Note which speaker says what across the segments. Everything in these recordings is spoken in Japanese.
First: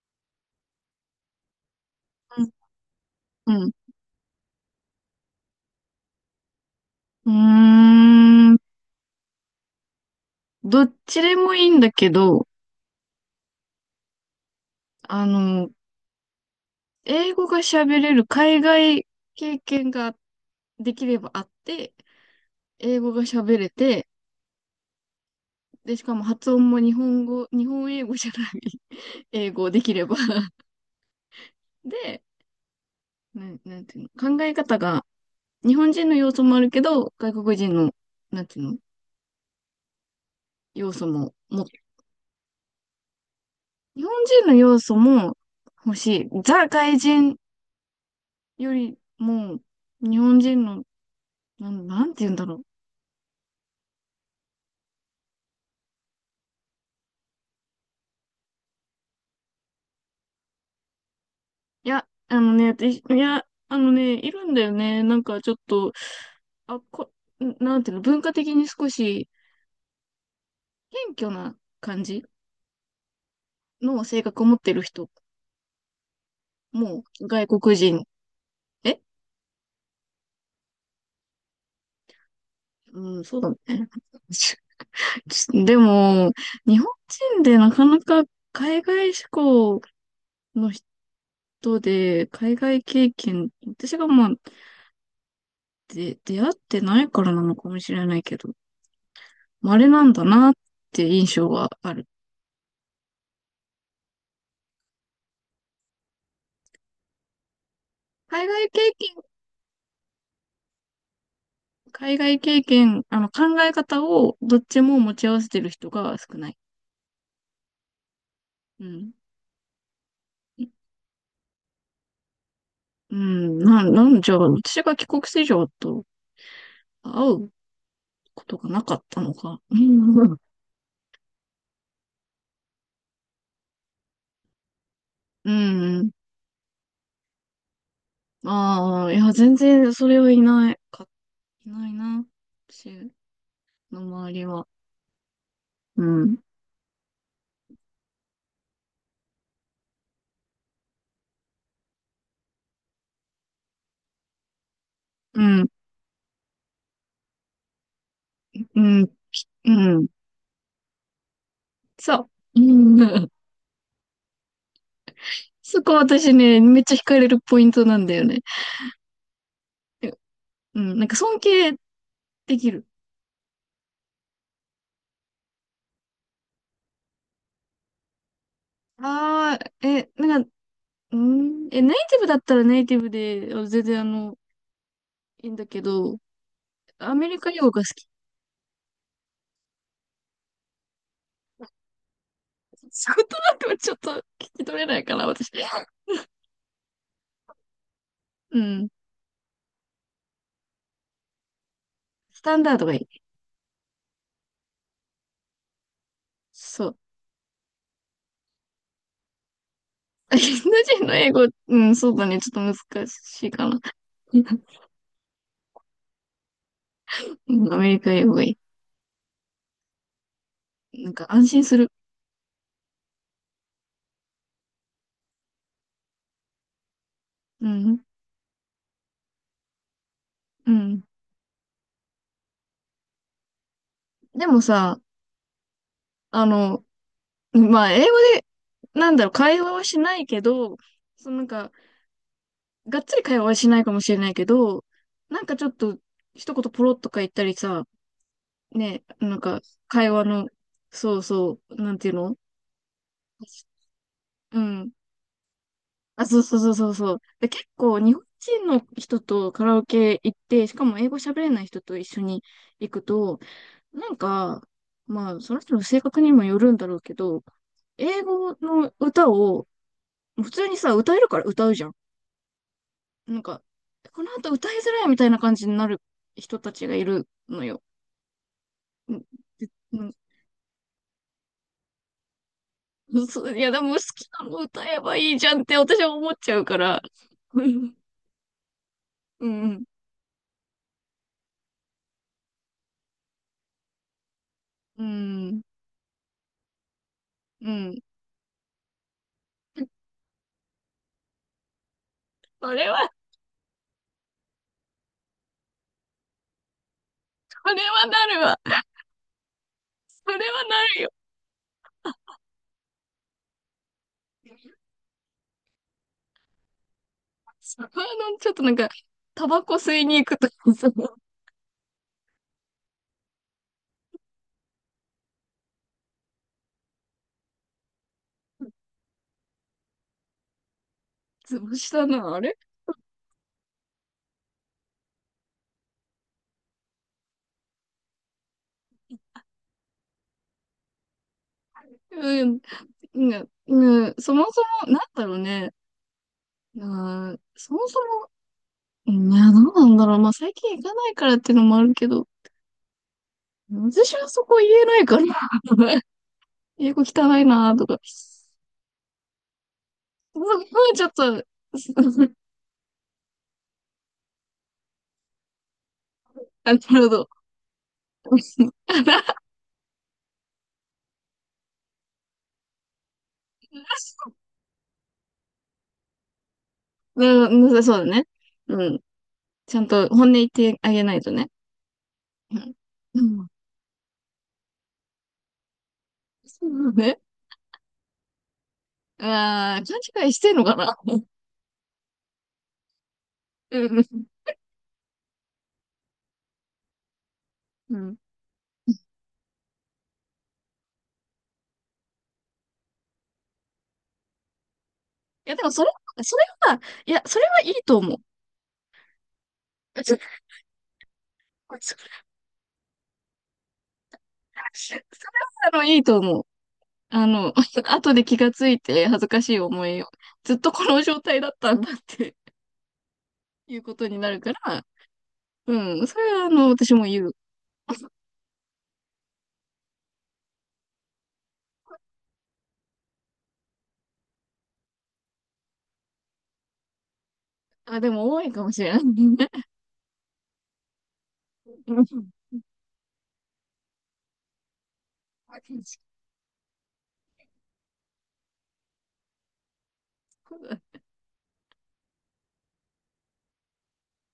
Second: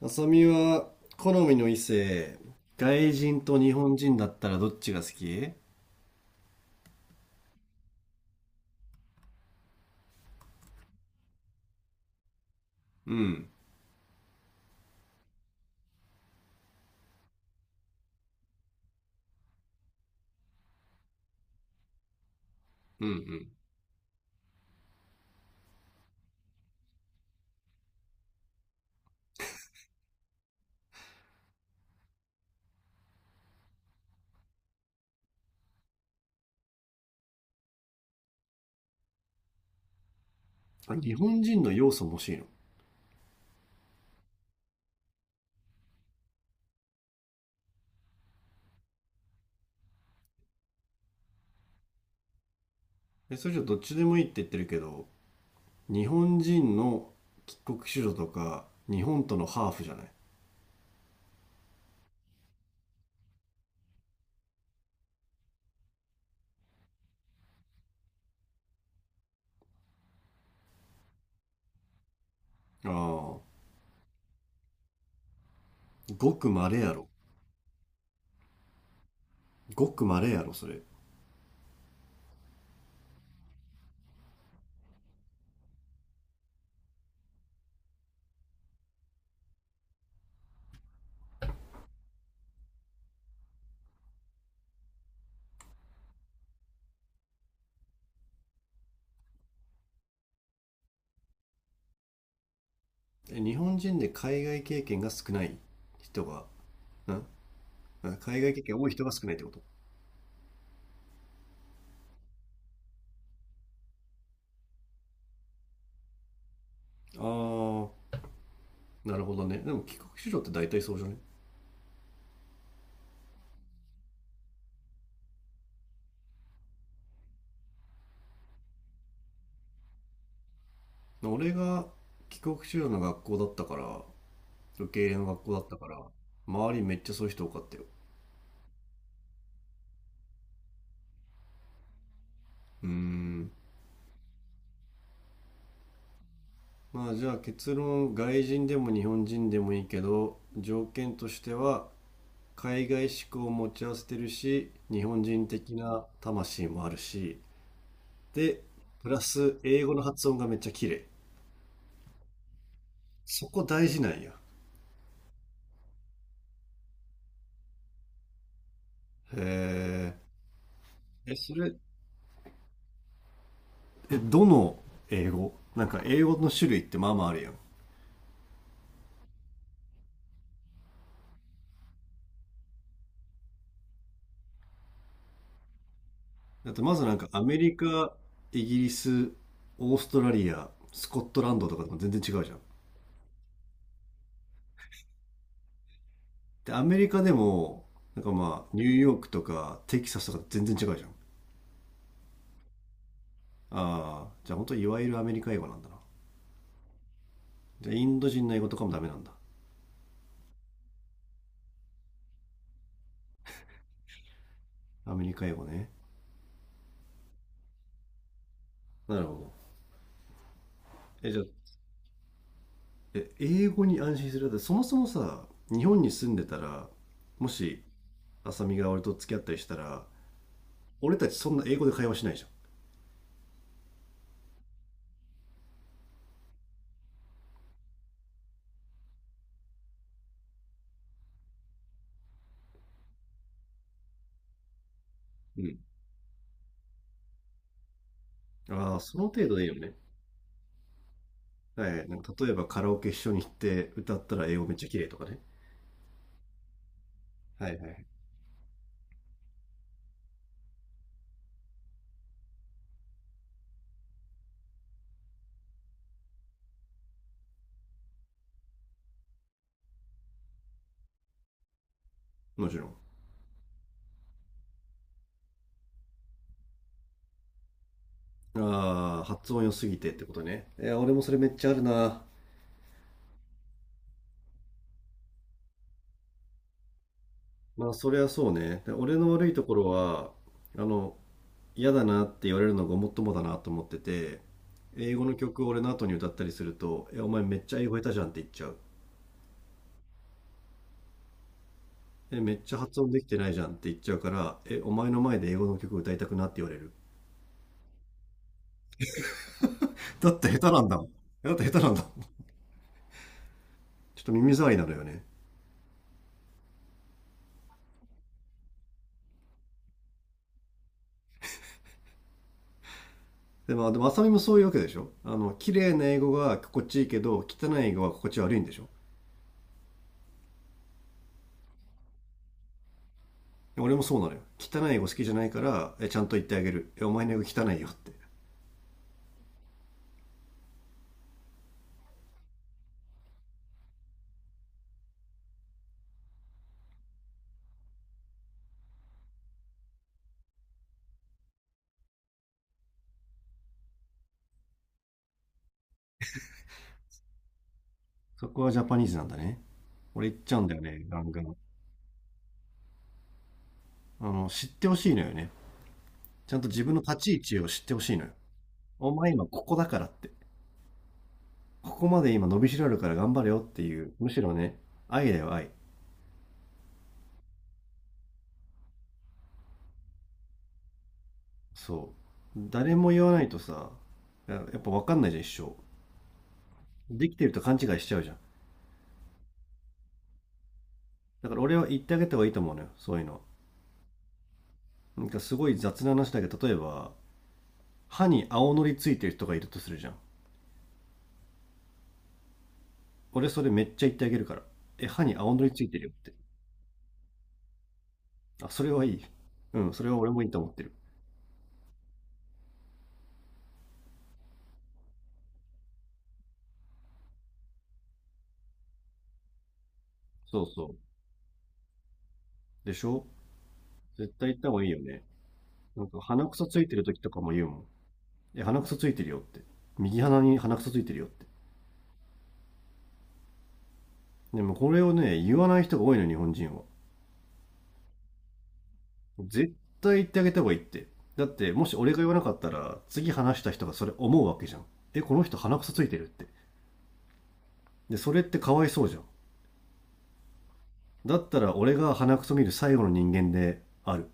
Speaker 1: 浅見は好みの異性、
Speaker 2: う
Speaker 1: 外人と
Speaker 2: ん。うん、
Speaker 1: 日本人だったらどっちが好き？
Speaker 2: うーん。どっちでもいいんだけど、
Speaker 1: うん、
Speaker 2: あの、英語が喋れる海外経験ができればあって、英
Speaker 1: う
Speaker 2: 語が
Speaker 1: ん、
Speaker 2: 喋れて、で、しかも発音も日本英語じゃない 英語できれば で、なんていうの、考え方が、日本人の要素もあるけど、外国人の、なんていうの、要
Speaker 1: あ、
Speaker 2: 素
Speaker 1: 日
Speaker 2: も、
Speaker 1: 本人
Speaker 2: も、
Speaker 1: の要素も欲しいの？
Speaker 2: 日本人の要素も欲しい。ザ外人よりも、日本人のなんて言うんだろう。
Speaker 1: え、それじゃどっちでもいいって言ってるけど、日本人の帰国子女とか、日本とのハーフじゃない？
Speaker 2: いや、いいや、いるんだよね。なんかちょっと、あ、こ、なんていうの、文化的に少し謙虚な感じ
Speaker 1: ああ
Speaker 2: の性格を持ってる人
Speaker 1: ー、ごく稀や
Speaker 2: も
Speaker 1: ろ。
Speaker 2: 外国人。え
Speaker 1: ごく稀やろ、それ。
Speaker 2: うん、そうだね。ちちでも、日本人でなかなか海外志向の人で、海外経験、私がまあ、で、出会ってないからなのかもしれないけど、稀なんだなって印象はある。
Speaker 1: え、日本人で海外経験が少ない人が、ん、あ、海
Speaker 2: 海
Speaker 1: 外経
Speaker 2: 外経
Speaker 1: 験多い人が
Speaker 2: 験、
Speaker 1: 少ないってこと？
Speaker 2: 海外経験、あの、考え方をどっちも持ち合わせてる人が少ない。
Speaker 1: ああー、
Speaker 2: うん。
Speaker 1: なるほどね。でも帰国子女って大体そうじゃない？
Speaker 2: うん、なんじゃ、私が帰国子女と会うことがなかったのか。うん。
Speaker 1: 俺が帰国子女の学校だったから、受け入れの学
Speaker 2: う
Speaker 1: 校だったから、
Speaker 2: ん。
Speaker 1: 周りめっちゃそういう人多かったよ。
Speaker 2: ああ、いや、全然それはいないか、いないな。
Speaker 1: うー
Speaker 2: 私
Speaker 1: ん。
Speaker 2: の周りは。うん。
Speaker 1: まあじゃあ結論、外人でも日本人でもいいけど、条件としては、海外志向を持ち合わせてるし、日本
Speaker 2: う
Speaker 1: 人
Speaker 2: ん。
Speaker 1: 的な魂もあるし、で、
Speaker 2: う
Speaker 1: プ
Speaker 2: ん。
Speaker 1: ラス
Speaker 2: う
Speaker 1: 英語の
Speaker 2: ん。
Speaker 1: 発音がめっちゃ綺麗。
Speaker 2: そう。うん。
Speaker 1: そこ大事なんや。
Speaker 2: そこ私ね、めっちゃ惹かれるポイントなんだよね。
Speaker 1: へ
Speaker 2: うん。なんか
Speaker 1: え。え、
Speaker 2: 尊
Speaker 1: そ
Speaker 2: 敬
Speaker 1: れ、
Speaker 2: できる。
Speaker 1: え、どの英語？なんか英語の種類ってまあまああるやん。
Speaker 2: ああ、なんか、うーん、ネイティブだったらネイティブで、全然いいんだけど、
Speaker 1: あとまずな
Speaker 2: ア
Speaker 1: んか
Speaker 2: メリ
Speaker 1: ア
Speaker 2: カ
Speaker 1: メ
Speaker 2: 英語
Speaker 1: リ
Speaker 2: が好き。
Speaker 1: カ、イギリス、オーストラリア、スコットランドとかとも全然違うじゃん。
Speaker 2: 仕事なんかはちょっと聞き取れないから、私。
Speaker 1: で、アメリカでも、なんか
Speaker 2: う
Speaker 1: まあ、ニュ
Speaker 2: ん。
Speaker 1: ーヨークとかテキサスとか全然違うじゃん。
Speaker 2: スタンダードがいい。
Speaker 1: ああ、じゃあ本当いわゆるアメリカ英語なんだな。
Speaker 2: そう。
Speaker 1: じゃあインド人の英語とかもダメなんだ。
Speaker 2: インド人の英語、うん、そうだね。ちょっと難しいかな。
Speaker 1: アメリカ英語ね。
Speaker 2: うん。アメリカ英語がい
Speaker 1: なるほど。
Speaker 2: い。なんか
Speaker 1: え、じゃあ、
Speaker 2: 安心する。
Speaker 1: え、英語に安心する？だってそもそもさ、日本に住んでたら、も
Speaker 2: う
Speaker 1: し、
Speaker 2: ん。
Speaker 1: 浅見が俺と付き合ったりしたら、
Speaker 2: うん。
Speaker 1: 俺たちそんな英語で会話しないじゃ
Speaker 2: でもさ、あの、まあ、英語で、なんだろう、会話はしないけど、そのがっつり会話はしないかもしれないけど、なんかち
Speaker 1: ん。う
Speaker 2: ょっ
Speaker 1: ん。
Speaker 2: と、一言ポロッとか言ったりさ、
Speaker 1: ああ、
Speaker 2: ね、
Speaker 1: その
Speaker 2: なん
Speaker 1: 程度
Speaker 2: か、
Speaker 1: でいいよね。
Speaker 2: 会話の、そうそう、
Speaker 1: は
Speaker 2: なんて
Speaker 1: い。
Speaker 2: いう
Speaker 1: なんか
Speaker 2: の。
Speaker 1: 例えばカラオケ一緒に行って歌ったら英
Speaker 2: う
Speaker 1: 語めっちゃ
Speaker 2: ん。
Speaker 1: 綺麗とかね。
Speaker 2: あ、そうそうそうそうそう。で、結
Speaker 1: はいは
Speaker 2: 構、
Speaker 1: い。
Speaker 2: 日本人の人とカラオケ行って、しかも英語喋れない人と一緒に行くと、なんか、まあ、その人の性格にもよるんだろうけど、英語の歌を、普通にさ、歌えるから歌うじゃん。
Speaker 1: もちろん。
Speaker 2: なんか、この後歌いづらいみたいな感じになる人たちがいるのよ。う
Speaker 1: あ
Speaker 2: ん、
Speaker 1: あ、発音良すぎ
Speaker 2: う
Speaker 1: てっ
Speaker 2: ん、
Speaker 1: てことね。いや、俺もそれめっちゃあるな。
Speaker 2: うん、そういや、でも好きなの歌えばいいじゃんって私は思っちゃうから。う
Speaker 1: まあ、
Speaker 2: ん、
Speaker 1: そりゃそうね。で俺の
Speaker 2: う
Speaker 1: 悪いとこ
Speaker 2: ん、
Speaker 1: ろは、あの、嫌だなって言われるのがごもっともだなと思ってて、
Speaker 2: う
Speaker 1: 英語の
Speaker 2: ん、
Speaker 1: 曲を俺の後に歌ったりすると、え、お前めっ
Speaker 2: う
Speaker 1: ちゃ英語
Speaker 2: ん。
Speaker 1: 下手じゃんって言っちゃう。え、めっ
Speaker 2: そ
Speaker 1: ちゃ
Speaker 2: れ
Speaker 1: 発音
Speaker 2: は、
Speaker 1: できてないじゃんって言っちゃうから、え、お前の前で英語の曲歌いたくなって言われる。
Speaker 2: それはなるわ。そ
Speaker 1: だ
Speaker 2: れは
Speaker 1: って下手
Speaker 2: な
Speaker 1: なんだ
Speaker 2: る
Speaker 1: もん。
Speaker 2: よ。
Speaker 1: だって下手なんだもん。ちょっと耳障りなのよね。
Speaker 2: ちょっとなんか、タバコ吸いに行くとかさ、
Speaker 1: でも、あさみもそういうわけでしょ？綺麗な英語が心地いいけど、汚い英語は心地悪いんでしょ？
Speaker 2: つぶしたな、あれ。
Speaker 1: 俺もそうなのよ。汚い英語好きじゃないから、え、ちゃんと言ってあげる。え、お前の英語汚いよって。
Speaker 2: うん、うん、うん。そもそも、なんだろうね。うそもそも、うん、いや、どうなんだろう。まあ、最近行かないからっていうのもあるけど、私はそこ言えないから。英語汚いなーとか。そ
Speaker 1: そこはジャパニーズなんだね。俺言
Speaker 2: こ
Speaker 1: っちゃう
Speaker 2: は
Speaker 1: んだよ
Speaker 2: ち
Speaker 1: ね、
Speaker 2: ょっ
Speaker 1: ガンガ
Speaker 2: と、
Speaker 1: ン。知ってほしいのよね。ちゃんと
Speaker 2: なる
Speaker 1: 自分の
Speaker 2: ほ
Speaker 1: 立
Speaker 2: ど。
Speaker 1: ち位置を知ってほしいのよ。お前今ここだからって。ここまで今伸びしろあるから頑張れよっていう。むし ろね、愛だよ、愛。
Speaker 2: うん、そうだね。うん。ちゃんと本音言ってあげないとね。
Speaker 1: そ
Speaker 2: う
Speaker 1: う。
Speaker 2: ん。
Speaker 1: 誰も
Speaker 2: う
Speaker 1: 言わな
Speaker 2: ん、
Speaker 1: いとさ、やっぱ分かんないじゃん、一生。
Speaker 2: そうだね。
Speaker 1: できてると勘違いしちゃうじゃん。
Speaker 2: ああ、勘違いしてんのかな。
Speaker 1: だから俺は言ってあげた方がいいと思うのよ、そういうの。
Speaker 2: うん。
Speaker 1: なんかすごい雑な話だけど、例えば
Speaker 2: うん。い
Speaker 1: 歯に青のりついてる人がいるとするじゃん。俺それめっちゃ言ってあげるから、え、歯に青
Speaker 2: や、で
Speaker 1: の
Speaker 2: も
Speaker 1: り
Speaker 2: そ
Speaker 1: つ
Speaker 2: れ、
Speaker 1: いてるよって。
Speaker 2: それは、いや、それはいいと思う。
Speaker 1: あ、それはいい。うん、それ
Speaker 2: そ
Speaker 1: は
Speaker 2: れ
Speaker 1: 俺も
Speaker 2: は、
Speaker 1: いいと思ってる。
Speaker 2: いいと思う。あの、後で気がついて恥ずかしい思いを、ずっ
Speaker 1: そう
Speaker 2: とこ
Speaker 1: そ
Speaker 2: の状態だったんだって
Speaker 1: うでしょ？
Speaker 2: いうことにな
Speaker 1: 絶
Speaker 2: る
Speaker 1: 対
Speaker 2: か
Speaker 1: 言った方
Speaker 2: ら、
Speaker 1: がいいよね。
Speaker 2: う
Speaker 1: な
Speaker 2: ん、
Speaker 1: ん
Speaker 2: そ
Speaker 1: か
Speaker 2: れは
Speaker 1: 鼻くそつい
Speaker 2: 私
Speaker 1: てる
Speaker 2: も
Speaker 1: 時
Speaker 2: 言
Speaker 1: と
Speaker 2: う。
Speaker 1: かも言うもん。え、鼻くそついてるよって。右鼻に鼻くそついてるよって。でもこれをね、言わない人が多いの、日本人は。
Speaker 2: あ、でも多いかもしれない。
Speaker 1: 絶対言ってあげた方がいいって。だって、も
Speaker 2: う
Speaker 1: し俺が
Speaker 2: ん、
Speaker 1: 言わなかったら、次話した人がそれ思うわけじゃん。え、この人鼻くそ
Speaker 2: そ
Speaker 1: ついてるって。で、それってかわいそうじゃん。
Speaker 2: うだ、
Speaker 1: だったら俺が鼻くそ見る最後の人間である。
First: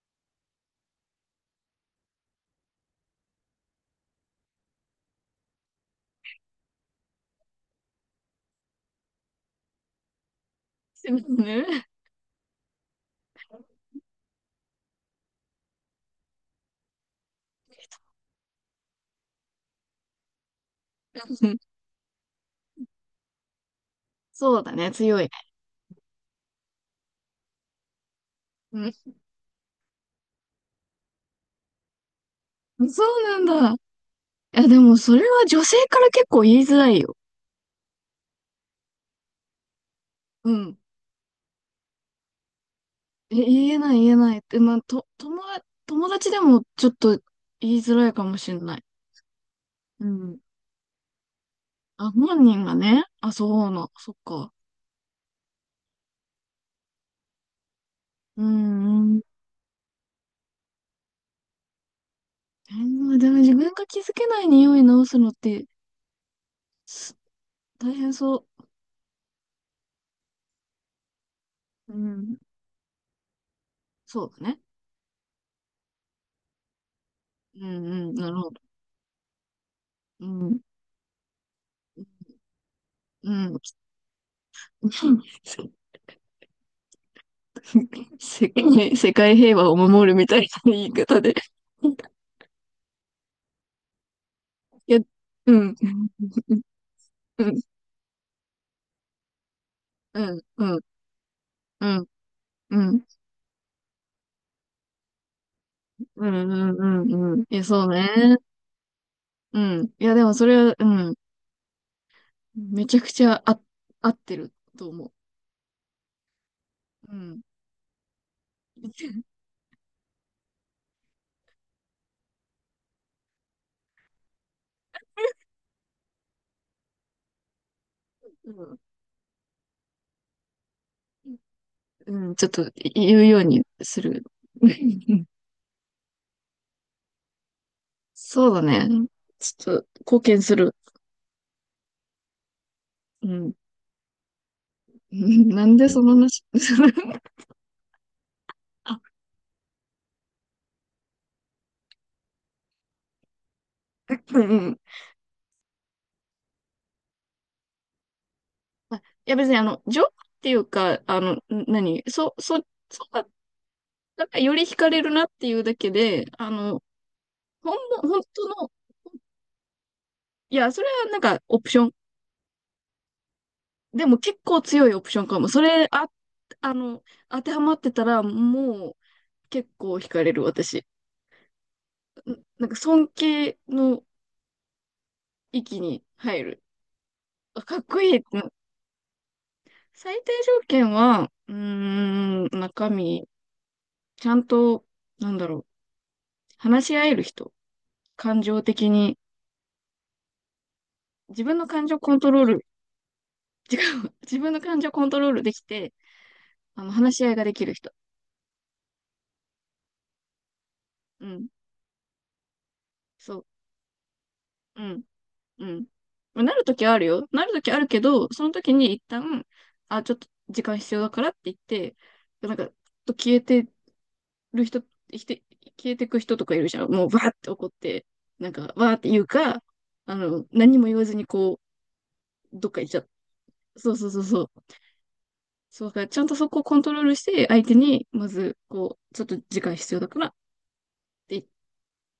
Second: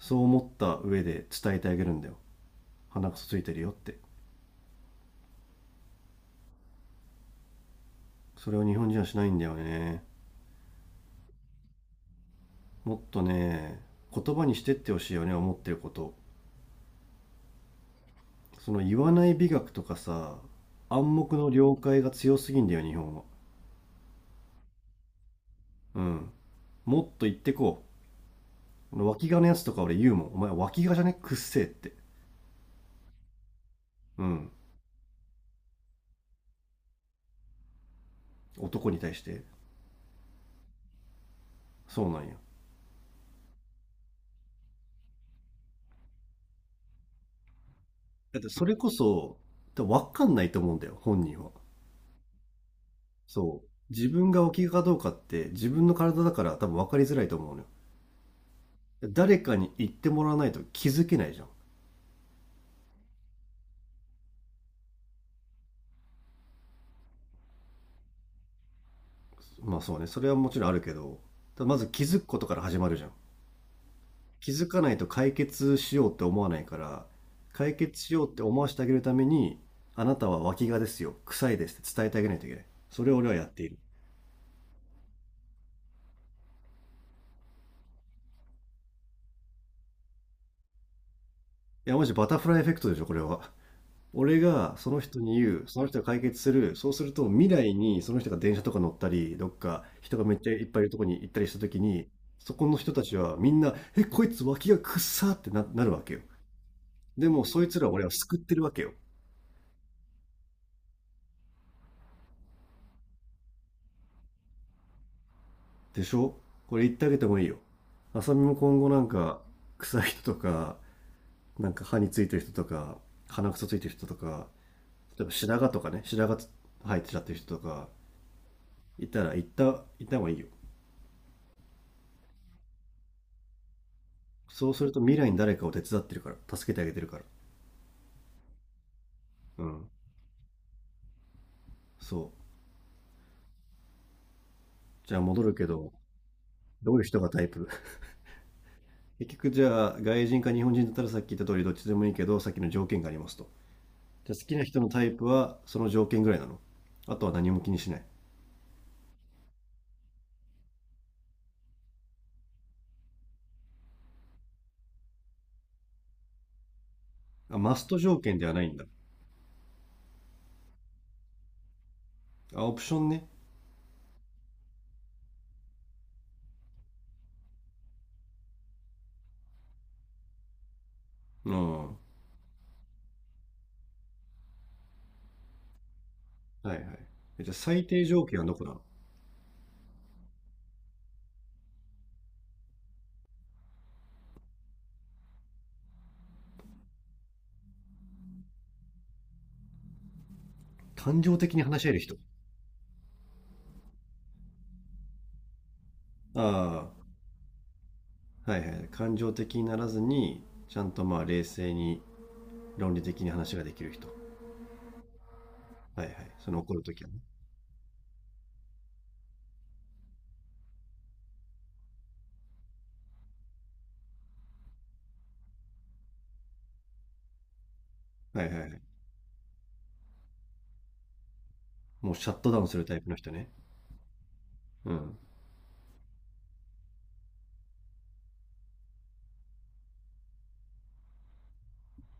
Speaker 1: そう思った上で伝えてあげるんだよ。鼻くそついてるよって。それを日本人はしないんだよね。
Speaker 2: すみませんね。
Speaker 1: もっとね、言葉にしてってほしいよね、思ってること。その言わない美学とかさ、暗
Speaker 2: う
Speaker 1: 黙の
Speaker 2: ん、
Speaker 1: 了解が強すぎんだよ、日本は。
Speaker 2: そうだね、強いね。
Speaker 1: うん。もっと言ってこう、脇がのやつとか俺言うもん。お前脇がじゃねくっせえって。
Speaker 2: うん、そうなんだ。い
Speaker 1: うん。
Speaker 2: や、でもそれは女性から結構言いづらいよ。
Speaker 1: 男に対して。
Speaker 2: うん。
Speaker 1: そうなんや。
Speaker 2: 言えない言えないって、まあ、友達でもちょっと言いづらいかも
Speaker 1: だって
Speaker 2: しれ
Speaker 1: それ
Speaker 2: ない。
Speaker 1: こそ、多分
Speaker 2: う
Speaker 1: 分かん
Speaker 2: ん。
Speaker 1: ないと思うんだよ、本人は。
Speaker 2: あ、本人がね。あ、
Speaker 1: そ
Speaker 2: そ
Speaker 1: う。
Speaker 2: うな、
Speaker 1: 自
Speaker 2: そっ
Speaker 1: 分が
Speaker 2: か。
Speaker 1: 脇がかどうかって自分の体だから多分分かりづらいと思うのよ。
Speaker 2: うん、うん。
Speaker 1: 誰かに言ってもらわないと気づけないじゃん。
Speaker 2: えでも自分が気づけない匂い直すのって、す大変そ
Speaker 1: まあそうね、それはもちろんあるけど、まず
Speaker 2: う。う
Speaker 1: 気づく
Speaker 2: ん。
Speaker 1: ことから始まるじゃん。
Speaker 2: そうだ
Speaker 1: 気
Speaker 2: ね。
Speaker 1: づかないと解決しようって思わないから、
Speaker 2: う
Speaker 1: 解
Speaker 2: ん、
Speaker 1: 決
Speaker 2: うん、
Speaker 1: しよ
Speaker 2: な
Speaker 1: うっ
Speaker 2: る
Speaker 1: て
Speaker 2: ほど。
Speaker 1: 思わせてあげるために、あな
Speaker 2: う
Speaker 1: たは
Speaker 2: ん。
Speaker 1: 脇がですよ、臭いですって伝えてあげないといけない。それを俺
Speaker 2: う
Speaker 1: はやっ
Speaker 2: ん。
Speaker 1: ている。
Speaker 2: 世界平和を守るみたいな言い方で。
Speaker 1: いや、マジバタフライエフェクトでしょ、これは。俺がそ
Speaker 2: いや、
Speaker 1: の人に
Speaker 2: う
Speaker 1: 言う、
Speaker 2: ん。
Speaker 1: その人が解決する、そうすると
Speaker 2: う
Speaker 1: 未
Speaker 2: ん。
Speaker 1: 来にその人が電車とか乗ったり、どっか人が
Speaker 2: う
Speaker 1: めっ
Speaker 2: ん。
Speaker 1: ちゃいっ
Speaker 2: う
Speaker 1: ぱ
Speaker 2: ん。
Speaker 1: いいるとこに行ったりした時
Speaker 2: う
Speaker 1: に、
Speaker 2: ん。
Speaker 1: そこ
Speaker 2: う
Speaker 1: の人た
Speaker 2: ん。
Speaker 1: ちはみんな「え、こいつ脇がくっさ」ってななるわけよ。
Speaker 2: うん。うん。う
Speaker 1: で
Speaker 2: ん、うん、
Speaker 1: も
Speaker 2: い
Speaker 1: そ
Speaker 2: や、
Speaker 1: いつ
Speaker 2: そう
Speaker 1: らを俺は
Speaker 2: ね。
Speaker 1: 救ってるわけよ。
Speaker 2: うん。いや、でもそれは、うん。めちゃくちゃ、合ってると思う。
Speaker 1: でしょ？これ言ってあ
Speaker 2: う
Speaker 1: げても
Speaker 2: ん。
Speaker 1: いいよ。あさみも今後なんか、臭い人とか、なんか歯についてる人とか、鼻くそついてる人とか、例えば白髪とかね、白髪生えてちゃってる人とか、
Speaker 2: うん。
Speaker 1: いたら、言った方がいいよ。
Speaker 2: うん、ちょっと言うようにする。
Speaker 1: そうすると未 来に誰かを手伝ってるから、助けてあげてるから。
Speaker 2: そうだね。ち
Speaker 1: う
Speaker 2: ょっと
Speaker 1: ん。
Speaker 2: 貢献する。
Speaker 1: そう。
Speaker 2: うん。
Speaker 1: じ
Speaker 2: う
Speaker 1: ゃあ戻
Speaker 2: ん。
Speaker 1: る
Speaker 2: な
Speaker 1: け
Speaker 2: んで
Speaker 1: ど、
Speaker 2: その話、
Speaker 1: ど ういう人がタイプ？
Speaker 2: あ、
Speaker 1: 結局じゃあ、外人か日本人だったらさっき言った通りどっちでもいいけど、さっきの条件がありますと。じゃ
Speaker 2: う
Speaker 1: あ好
Speaker 2: ん、う
Speaker 1: きな
Speaker 2: ん。
Speaker 1: 人のタイプは、その条件ぐらいなの？あとは何も気にしない？
Speaker 2: あ、いや、別に情報っていうか、何、そうだ、なんかより惹かれるなっていうだけで、あの、
Speaker 1: あ、
Speaker 2: ほん
Speaker 1: マス
Speaker 2: の、
Speaker 1: ト条
Speaker 2: 本
Speaker 1: 件で
Speaker 2: 当
Speaker 1: はない
Speaker 2: の、
Speaker 1: んだ。
Speaker 2: いや、それはなんかオプション。
Speaker 1: あ、オプションね。
Speaker 2: でも結構強いオプションかも。それ、あ、あの、当てはまってたら、もう結構惹かれる私。
Speaker 1: うん。は
Speaker 2: なんか尊敬の域に入る。
Speaker 1: いはい。え、じゃあ
Speaker 2: あ、かっ
Speaker 1: 最
Speaker 2: こ
Speaker 1: 低
Speaker 2: いい。
Speaker 1: 条
Speaker 2: う
Speaker 1: 件は
Speaker 2: ん、
Speaker 1: どこだ？
Speaker 2: 最低条件は、うーん、中身。ちゃんと、なんだろう、話し合える人、感情的に、
Speaker 1: 感情
Speaker 2: 自
Speaker 1: 的
Speaker 2: 分
Speaker 1: に
Speaker 2: の
Speaker 1: 話
Speaker 2: 感
Speaker 1: し合え
Speaker 2: 情
Speaker 1: る
Speaker 2: コ
Speaker 1: 人。
Speaker 2: ントロール、違う、自分の感情コントロールできて、
Speaker 1: あ
Speaker 2: 話し合いができる人。
Speaker 1: あ、はいはい。感情的にならずに、ちゃんとまあ
Speaker 2: う
Speaker 1: 冷
Speaker 2: ん、
Speaker 1: 静に論理的に
Speaker 2: そう、
Speaker 1: 話ができる人。
Speaker 2: うん、うん。
Speaker 1: はいはい。
Speaker 2: まあ
Speaker 1: そ
Speaker 2: な
Speaker 1: の
Speaker 2: ると
Speaker 1: 怒る
Speaker 2: き
Speaker 1: と
Speaker 2: あ
Speaker 1: き
Speaker 2: る
Speaker 1: はね。
Speaker 2: よ。なるときあるけど、そのときに一旦、あ、ちょっと時間必要だからって言って、なんか、ちょっと消えてる人、生きて、消えてく人とかいるじゃん。もう、わーって怒って、
Speaker 1: はい
Speaker 2: なん
Speaker 1: はい
Speaker 2: か、
Speaker 1: はい。
Speaker 2: わーって言うか、何も言わずにこ
Speaker 1: もうシャットダ
Speaker 2: う、
Speaker 1: ウン
Speaker 2: どっ
Speaker 1: す
Speaker 2: か
Speaker 1: る
Speaker 2: 行っ
Speaker 1: タ
Speaker 2: ちゃ
Speaker 1: イプ
Speaker 2: う。
Speaker 1: の人ね。
Speaker 2: そうそうそうそう。
Speaker 1: うん。
Speaker 2: そうだ、ちゃんとそこをコントロールして、相手に、まず、こう、ちょっと時間必要だからって言っ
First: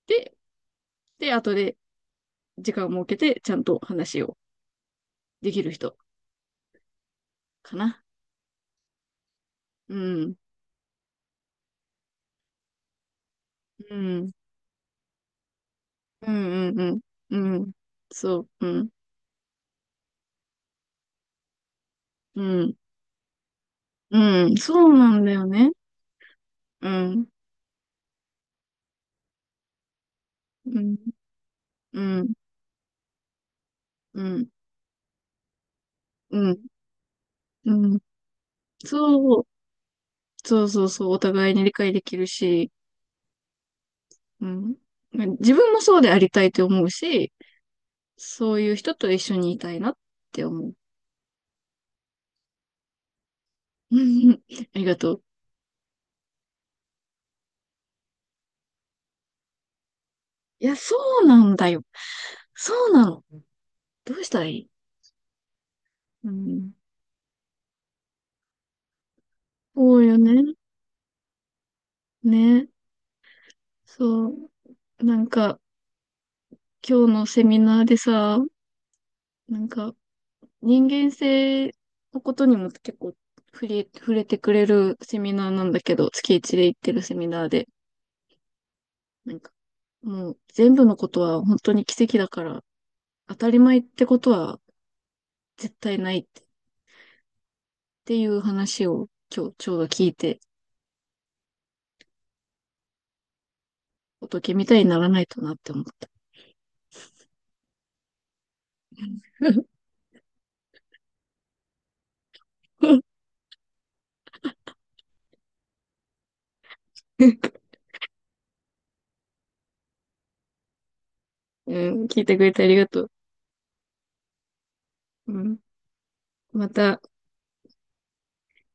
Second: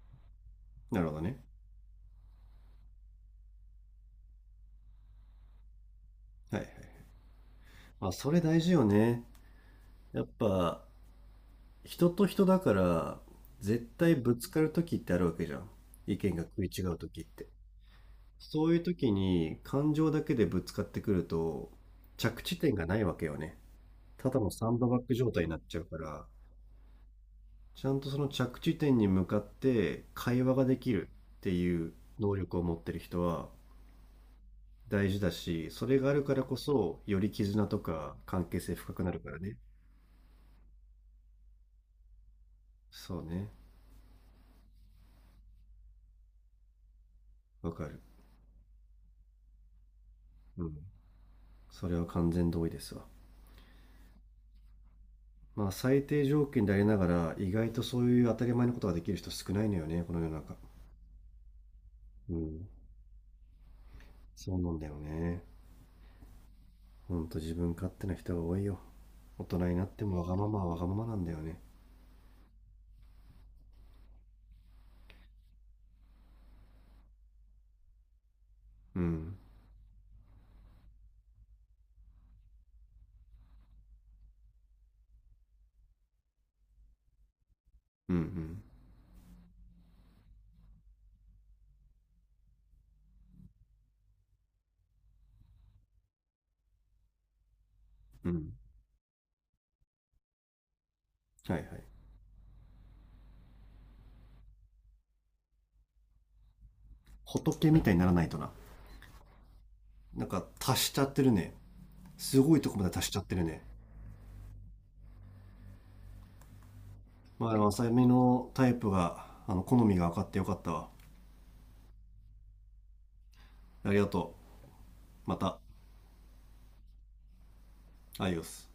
Speaker 2: て、
Speaker 1: なるほど
Speaker 2: で、
Speaker 1: ね。
Speaker 2: 後で時間を設けて、ちゃんと話をできる人
Speaker 1: はいはい。
Speaker 2: かな。
Speaker 1: まあそれ大事よね。
Speaker 2: う
Speaker 1: やっ
Speaker 2: ん、
Speaker 1: ぱ、人と人だから、絶
Speaker 2: う
Speaker 1: 対
Speaker 2: ん、
Speaker 1: ぶつかるときってあるわけじゃん。意
Speaker 2: う
Speaker 1: 見が
Speaker 2: ん、
Speaker 1: 食い
Speaker 2: うん、
Speaker 1: 違うときっ
Speaker 2: う
Speaker 1: て。
Speaker 2: ん、うん、そう、
Speaker 1: そうい
Speaker 2: う
Speaker 1: う
Speaker 2: ん、
Speaker 1: 時に感情だけでぶつかってくると、
Speaker 2: う
Speaker 1: 着地点
Speaker 2: ん、
Speaker 1: がないわけよね。ただ
Speaker 2: う
Speaker 1: の
Speaker 2: ん、
Speaker 1: サン
Speaker 2: そ
Speaker 1: ド
Speaker 2: う
Speaker 1: バッ
Speaker 2: な
Speaker 1: グ
Speaker 2: ん
Speaker 1: 状
Speaker 2: だ
Speaker 1: 態
Speaker 2: よ
Speaker 1: になっ
Speaker 2: ね。
Speaker 1: ちゃうから、
Speaker 2: うん、
Speaker 1: ちゃんとその着地点に向かって会話がで
Speaker 2: う
Speaker 1: き
Speaker 2: ん、
Speaker 1: るっていう
Speaker 2: うん、
Speaker 1: 能力を持ってる人は
Speaker 2: うん、
Speaker 1: 大事だし、それがあるか
Speaker 2: う
Speaker 1: らこ
Speaker 2: ん、
Speaker 1: そより絆
Speaker 2: う
Speaker 1: と
Speaker 2: ん、
Speaker 1: か関係性深くなるから
Speaker 2: そう、
Speaker 1: ね。
Speaker 2: そうそうそう、お互いに理解できるし、
Speaker 1: そうね。
Speaker 2: うん、自分もそうでありたいと思うし、
Speaker 1: わかる。
Speaker 2: そういう人と一緒にいたいなって
Speaker 1: う
Speaker 2: 思う。
Speaker 1: ん。それは完全同意ですわ。
Speaker 2: うん、ありがとう。
Speaker 1: まあ最低条件でありながら、意外とそういう当たり前のことができる人少ないのよね、この世の中。
Speaker 2: いや、そうなんだよ。
Speaker 1: うん。
Speaker 2: そうなの。どうしたらい
Speaker 1: そう
Speaker 2: い。
Speaker 1: なんだよね。
Speaker 2: うん。
Speaker 1: ほんと自分勝手な人が多いよ。大人になっ
Speaker 2: そう
Speaker 1: て
Speaker 2: よ
Speaker 1: もわがま
Speaker 2: ね。
Speaker 1: まはわがままなんだよね。
Speaker 2: ね。そう。なんか、今日のセミナーでさ、
Speaker 1: うん。
Speaker 2: なんか、人間性のことにも結構触れてくれるセミナーなんだけど、月一で行ってるセミナーで、
Speaker 1: うんうん。
Speaker 2: なんか、もう全部のことは本当に奇跡だから、当たり前ってことは絶対ないってってい
Speaker 1: う
Speaker 2: う
Speaker 1: ん。
Speaker 2: 話を今日ちょうど聞いて、
Speaker 1: はいはい。
Speaker 2: 仏みたいにならないとなって思った。
Speaker 1: 仏みたいにならないとな。なんか足しちゃってるね。すごいとこまで足しちゃってるね。まあでも、浅見のタイプが、好みが分かってよかったわ。
Speaker 2: うん、聞いてくれてありがとう。
Speaker 1: ありがとう。ま
Speaker 2: うん、
Speaker 1: た、
Speaker 2: また、
Speaker 1: アイオス。